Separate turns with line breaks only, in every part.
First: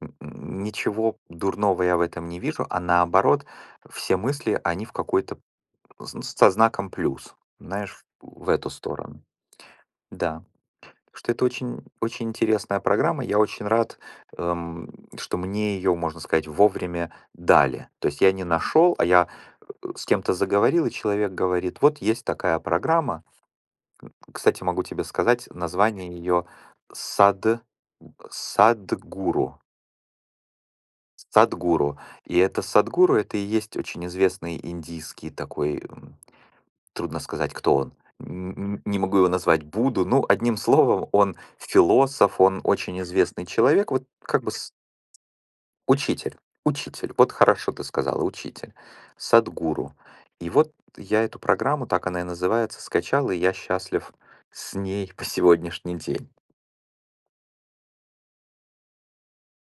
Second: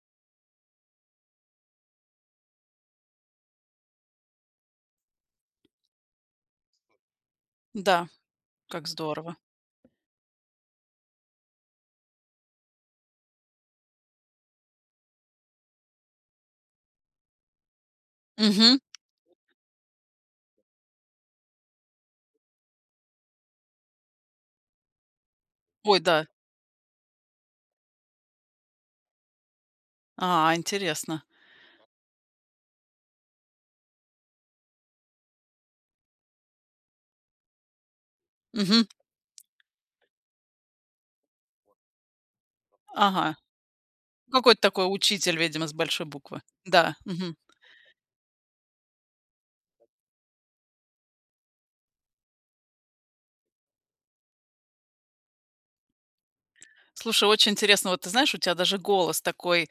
М, н ничего дурного я в этом не вижу, а, наоборот, все мысли, они в какой-то п с со знаком плюс, знаешь, ф
Да,
в эту
как
сторону.
здорово.
Да. Что это очень, м, очень интересная программа. Я очень рад, э, м, что мне её, можно сказать, вовремя дали. То есть я не
Мгм.
нашёл, а, я, э, с кем-то заговорил, и человек говорит: вот есть такая программа. М, кстати, могу тебе сказать
Ой,
название
да.
её: Сад э, Садхгуру.
А, интересно.
С Садхгуру. И, это Садхгуру, это и есть очень известный индийский такой, м, трудно сказать, кто он, н н
Мгм.
не могу его назвать, будду. Ну, одним словом, он философ, он очень
Ага.
известный человек, вот, как бы,
Какой-то
с
такой учитель, видимо, с большой
Учитель,
буквы. Да.
учитель. Вот
Мгм.
хорошо ты сказала, учитель. Садхгуру. И вот, я эту программу- так она и называется- скачал, и я счастлив с ней по сегодняшний день.
Слушай, очень интересно. Вот ты знаешь, у тебя даже голос такой,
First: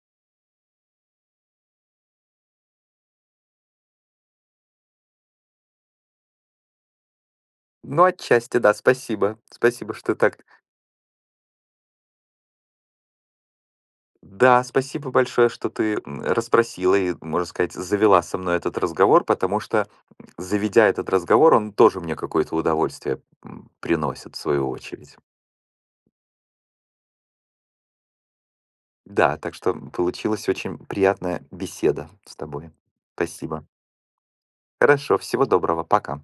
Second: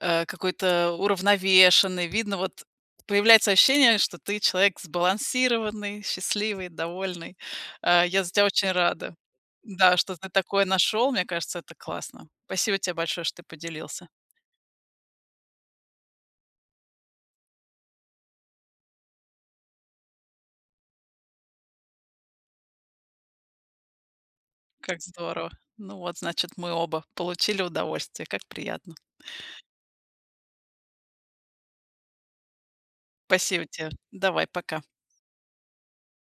э, какой-то уравновешенный. Видно, вот, появляется ощущение, что ты- человек сбалансированный, счастливый, довольный.
Ну,
А, я за тебя
отчасти,
очень
да,
рада.
спасибо, спасибо,
Да,
что
что ты
так т
такое нашёл, мне кажется, это классно. Спасибо тебе большое, что ты поделился.
Да, спасибо большое, что ты, м, расспросила и, можно сказать, завела со мной этот разговор, потому что, м, заведя этот разговор, он тоже мне какое-то удовольствие, м, приносит, в свою
Как
очередь.
здорово. Ну вот, значит, мы оба получили удовольствие. Как приятно.
Да, так что, м, получилась очень приятная беседа с тобой.
Спасибо
Спасибо.
тебе. Давай, пока!
Хорошо, всего доброго. Пока.